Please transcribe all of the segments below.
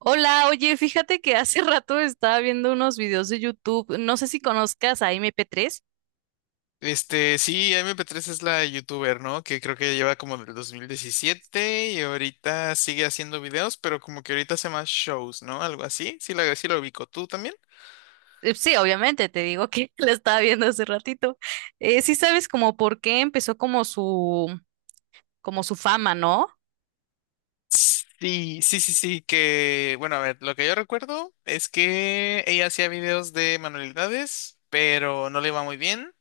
Hola, oye, fíjate que hace rato estaba viendo unos videos de YouTube. No sé si conozcas a MP3. Sí, M P tres es la youtuber, ¿no? Que creo que lleva como del 2017 y ahorita sigue haciendo videos, pero como que ahorita hace más shows, ¿no? Algo así. Sí, la, sí lo ubico. ¿Tú también? Sí, obviamente, te digo que la estaba viendo hace ratito. Sí sabes como por qué empezó como como su fama, ¿no? Sí, que, bueno, a ver, lo que yo recuerdo es que ella hacía videos de manualidades, pero no le iba muy bien.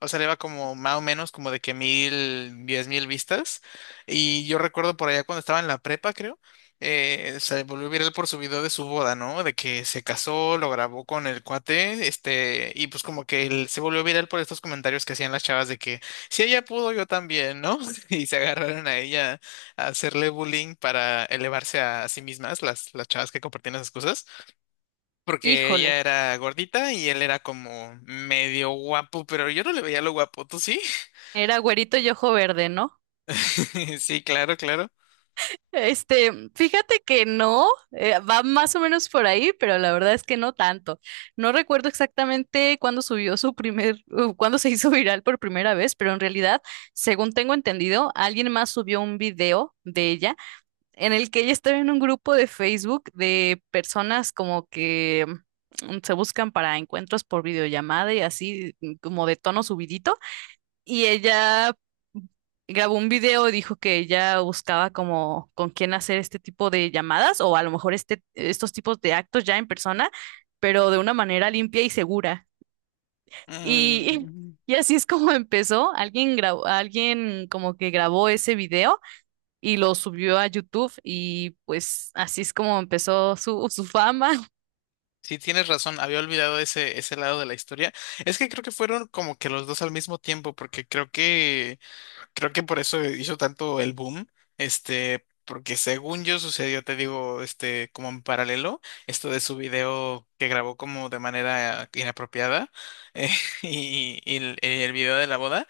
O sea, le iba como más o menos como de que 1,000, 10,000 vistas. Y yo recuerdo por allá cuando estaba en la prepa, creo, se volvió viral por su video de su boda, ¿no? De que se casó, lo grabó con el cuate, y pues como que él se volvió viral por estos comentarios que hacían las chavas de que si ella pudo, yo también, ¿no? Y se agarraron a ella hacerle bullying para elevarse a sí mismas, las chavas que compartían esas cosas, porque Híjole, ella era gordita y él era como medio guapo, pero yo no le veía lo guapo, ¿tú sí? era güerito y ojo verde, ¿no? Sí, claro, claro. Este, fíjate que no, va más o menos por ahí, pero la verdad es que no tanto. No recuerdo exactamente cuándo subió su primer, cuándo se hizo viral por primera vez, pero en realidad, según tengo entendido, alguien más subió un video de ella en el que ella estaba en un grupo de Facebook de personas como que se buscan para encuentros por videollamada y así como de tono subidito. Y ella grabó un video y dijo que ella buscaba como con quién hacer este tipo de llamadas o a lo mejor este, estos tipos de actos ya en persona, pero de una manera limpia y segura. Y, Mm, y así es como empezó. Alguien grabó, alguien como que grabó ese video y lo subió a YouTube y pues así es como empezó su fama, sí, tienes razón, había olvidado ese, ese lado de la historia. Es que creo que fueron como que los dos al mismo tiempo, porque creo que Creo que por eso hizo tanto el boom, porque según yo sucedió, te digo, como en paralelo, esto de su video que grabó como de manera inapropiada eh, y, el video de la boda.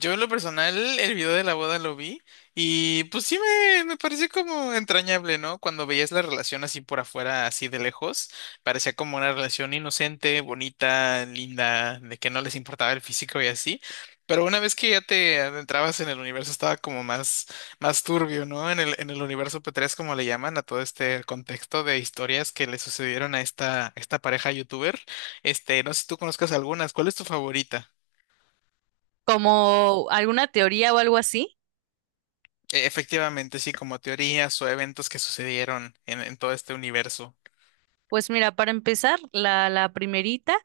Yo en lo personal, el video de la boda lo vi y pues sí me pareció como entrañable, ¿no? Cuando veías la relación así por afuera, así de lejos, parecía como una relación inocente, bonita, linda, de que no les importaba el físico y así. Pero una vez que ya te adentrabas en el universo estaba como más, más turbio, ¿no? En el universo P3, como le llaman, a todo este contexto de historias que le sucedieron a esta, esta pareja youtuber. No sé si tú conozcas algunas, ¿cuál es tu favorita? como alguna teoría o algo así. Efectivamente, sí, como teorías o eventos que sucedieron en todo este universo. Pues mira, para empezar, la primerita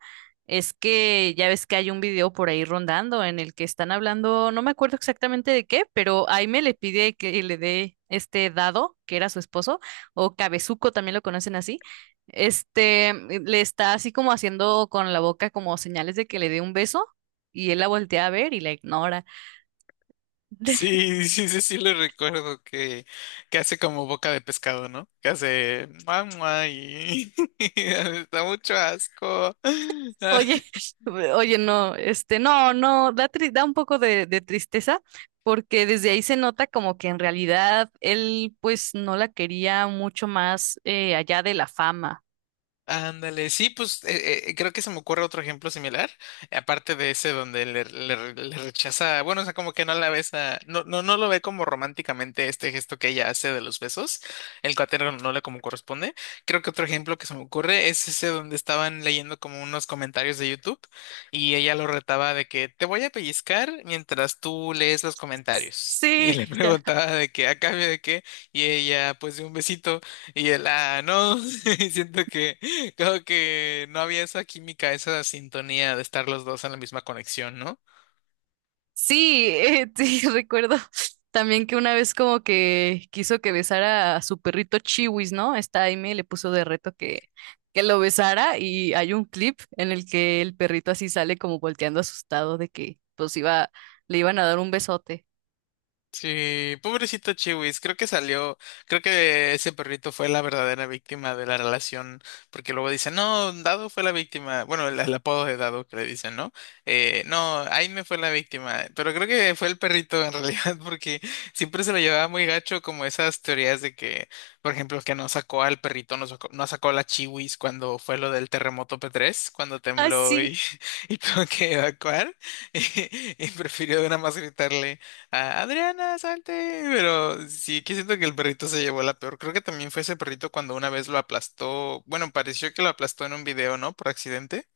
es que ya ves que hay un video por ahí rondando en el que están hablando, no me acuerdo exactamente de qué, pero Aime le pide que le dé este Dado, que era su esposo, o Cabezuco, también lo conocen así. Este le está así como haciendo con la boca como señales de que le dé un beso y él la voltea a ver y la ignora. Sí, lo recuerdo que hace como boca de pescado, ¿no? Que hace mamá y da mucho asco. Oye, oye, no, este, no, no, da un poco de tristeza porque desde ahí se nota como que en realidad él pues no la quería mucho más allá de la fama. Ándale, sí, pues creo que se me ocurre otro ejemplo similar, aparte de ese donde le rechaza, bueno, o sea, como que no la besa, no lo ve como románticamente este gesto que ella hace de los besos, el cuatero no le como corresponde. Creo que otro ejemplo que se me ocurre es ese donde estaban leyendo como unos comentarios de YouTube y ella lo retaba de que te voy a pellizcar mientras tú lees los comentarios. Y Sí, le ya. preguntaba de qué, a cambio de qué, y ella, pues de un besito, y él, ah, no, siento que creo que no había esa química, esa sintonía de estar los dos en la misma conexión, ¿no? Sí, sí, recuerdo también que una vez como que quiso que besara a su perrito Chiwis, ¿no? Esta Aime le puso de reto que lo besara y hay un clip en el que el perrito así sale como volteando asustado de que le iban a dar un besote. Sí, pobrecito Chiwis, creo que salió, creo que ese perrito fue la verdadera víctima de la relación, porque luego dicen, no, Dado fue la víctima, bueno, el apodo de Dado que le dicen, ¿no? No, Aime fue la víctima, pero creo que fue el perrito en realidad, porque siempre se lo llevaba muy gacho, como esas teorías de que, por ejemplo, que no sacó al perrito, no sacó a la Chiwis cuando fue lo del terremoto P3, cuando Ah, tembló sí. y, y tuvo que evacuar, y prefirió nada más gritarle a Adriana, salte. Pero sí que siento que el perrito se llevó la peor. Creo que también fue ese perrito cuando una vez lo aplastó. Bueno, pareció que lo aplastó en un video, ¿no? Por accidente.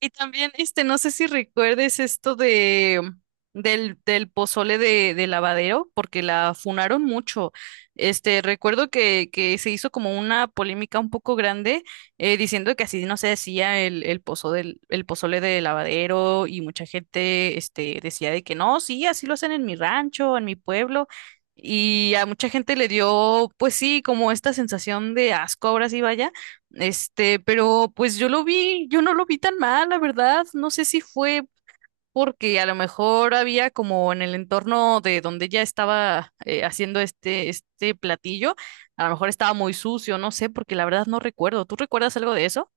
Y también, este, no sé si recuerdes esto de del pozole de Lavadero, porque la funaron mucho. Este, recuerdo que se hizo como una polémica un poco grande, diciendo que así no se hacía el el pozole de Lavadero, y mucha gente, este, decía de que no, sí, así lo hacen en mi rancho, en mi pueblo. Y a mucha gente le dio, pues sí, como esta sensación de asco, ahora sí vaya este, pero pues yo lo vi, yo no lo vi tan mal, la verdad. No sé si fue porque a lo mejor había como en el entorno de donde ella estaba haciendo este platillo, a lo mejor estaba muy sucio, no sé, porque la verdad no recuerdo. ¿Tú recuerdas algo de eso?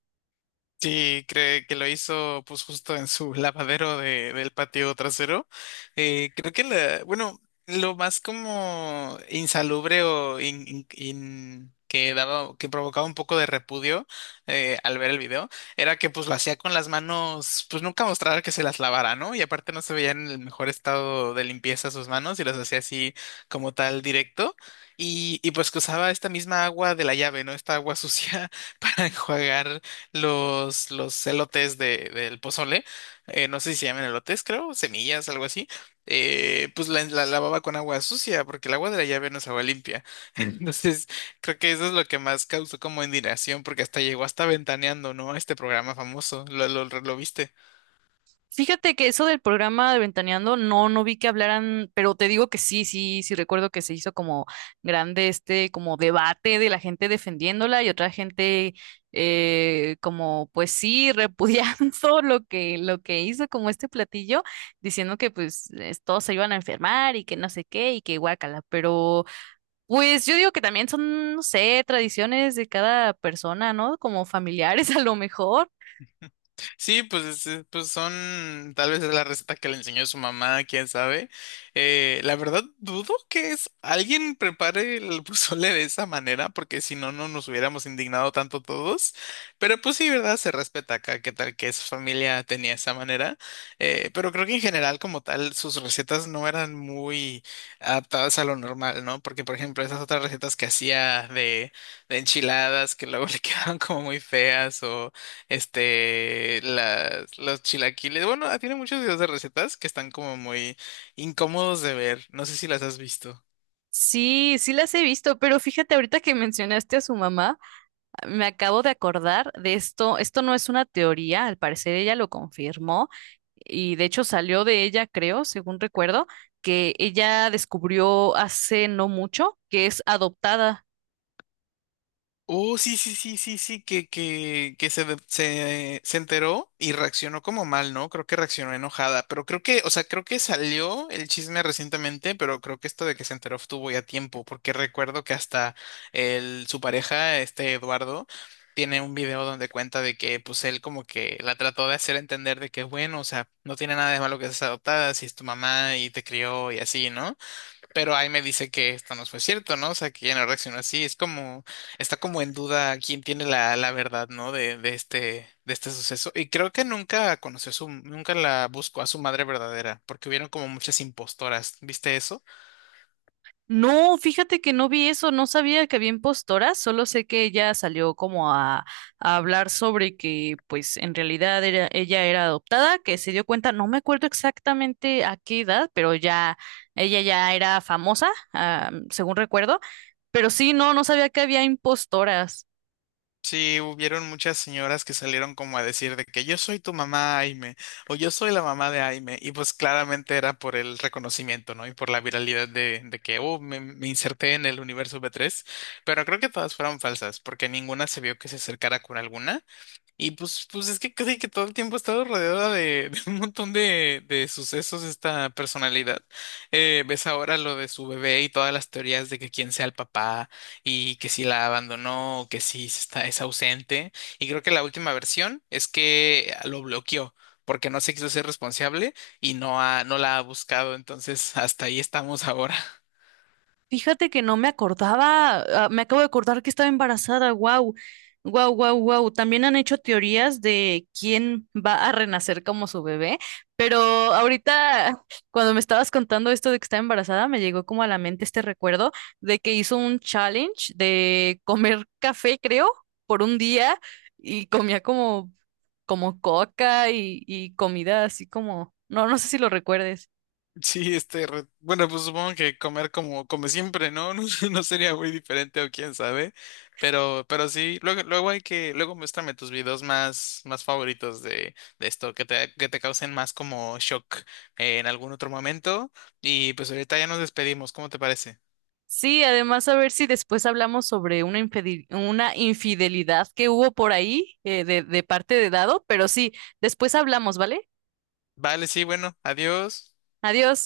Sí, cree que lo hizo pues justo en su lavadero del patio trasero. Creo que la, bueno, lo más como insalubre o que daba, que provocaba un poco de repudio al ver el video, era que pues lo hacía con las manos, pues nunca mostraba que se las lavara, ¿no? Y aparte no se veía en el mejor estado de limpieza sus manos y las hacía así como tal directo. Y pues que usaba esta misma agua de la llave, ¿no? Esta agua sucia para enjuagar los elotes del pozole, no sé si se llaman elotes, creo, semillas, algo así, pues la lavaba con agua sucia, porque el agua de la llave no es agua limpia. Entonces, creo que eso es lo que más causó como indignación, porque hasta llegó hasta ventaneando, ¿no? A este programa famoso, lo viste. Fíjate que eso del programa de Ventaneando, no, no vi que hablaran, pero te digo que sí, sí, sí recuerdo que se hizo como grande este como debate de la gente defendiéndola y otra gente como pues sí repudiando lo que hizo como este platillo, diciendo que pues todos se iban a enfermar y que no sé qué y que guácala, pero pues yo digo que también son, no sé, tradiciones de cada persona, ¿no? Como familiares a lo mejor. Sí, pues, pues son, tal vez es la receta que le enseñó su mamá, quién sabe. La verdad, dudo que es, alguien prepare el pozole de esa manera, porque si no, no nos hubiéramos indignado tanto todos. Pero pues sí, ¿verdad? Se respeta acá, qué tal que su familia tenía esa manera. Pero creo que en general, como tal, sus recetas no eran muy adaptadas a lo normal, ¿no? Porque, por ejemplo, esas otras recetas que hacía de enchiladas, que luego le quedaban como muy feas o los chilaquiles. Bueno, ah, tiene muchos videos de recetas que están como muy incómodos de ver. No sé si las has visto. Sí, sí las he visto, pero fíjate, ahorita que mencionaste a su mamá, me acabo de acordar de esto. Esto no es una teoría, al parecer ella lo confirmó y de hecho salió de ella, creo, según recuerdo, que ella descubrió hace no mucho que es adoptada. Oh, sí, que se enteró y reaccionó como mal, ¿no? Creo que reaccionó enojada, pero creo que, o sea, creo que salió el chisme recientemente, pero creo que esto de que se enteró estuvo ya tiempo, porque recuerdo que hasta su pareja, este Eduardo, tiene un video donde cuenta de que, pues, él como que la trató de hacer entender de que, bueno, o sea, no tiene nada de malo que seas adoptada, si es tu mamá y te crió y así, ¿no? Pero ahí me dice que esto no fue cierto, ¿no? O sea, que ya no reaccionó así. Es como, está como en duda quién tiene la, la verdad, ¿no? De, de este suceso. Y creo que nunca conoció a su, nunca la buscó a su madre verdadera, porque hubieron como muchas impostoras. ¿Viste eso? No, fíjate que no vi eso, no sabía que había impostoras, solo sé que ella salió como a hablar sobre que pues en realidad era, ella era adoptada, que se dio cuenta, no me acuerdo exactamente a qué edad, pero ya ella ya era famosa, ah, según recuerdo, pero sí, no, no sabía que había impostoras. Sí, hubieron muchas señoras que salieron como a decir de que yo soy tu mamá, Aime, o yo soy la mamá de Aime, y pues claramente era por el reconocimiento, ¿no? Y por la viralidad de que, oh, me inserté en el universo B3, pero creo que todas fueron falsas, porque ninguna se vio que se acercara con alguna, y pues, pues es que casi que todo el tiempo ha estado rodeada de, de un montón de sucesos esta personalidad. Ves ahora lo de su bebé y todas las teorías de que quién sea el papá y que si la abandonó o que si se está, es ausente. Y creo que la última versión es que lo bloqueó porque no se quiso ser responsable y no, ha, no la ha buscado. Entonces, hasta ahí estamos ahora. Fíjate que no me acordaba, ah, me acabo de acordar que estaba embarazada, wow, wow, wow, wow. También han hecho teorías de quién va a renacer como su bebé, pero ahorita cuando me estabas contando esto de que estaba embarazada, me llegó como a la mente este recuerdo de que hizo un challenge de comer café, creo, por un día y comía como, como coca y comida así como, no, no sé si lo recuerdes. Sí, bueno, pues supongo que comer como come siempre, ¿no? No, no sería muy diferente o quién sabe, pero sí, luego muéstrame tus videos más, más favoritos de esto, que te causen más como shock en algún otro momento y pues ahorita ya nos despedimos, ¿cómo te parece? Sí, además a ver si después hablamos sobre una infidelidad que hubo por ahí de parte de Dado, pero sí, después hablamos, ¿vale? Vale, sí, bueno, adiós. Adiós.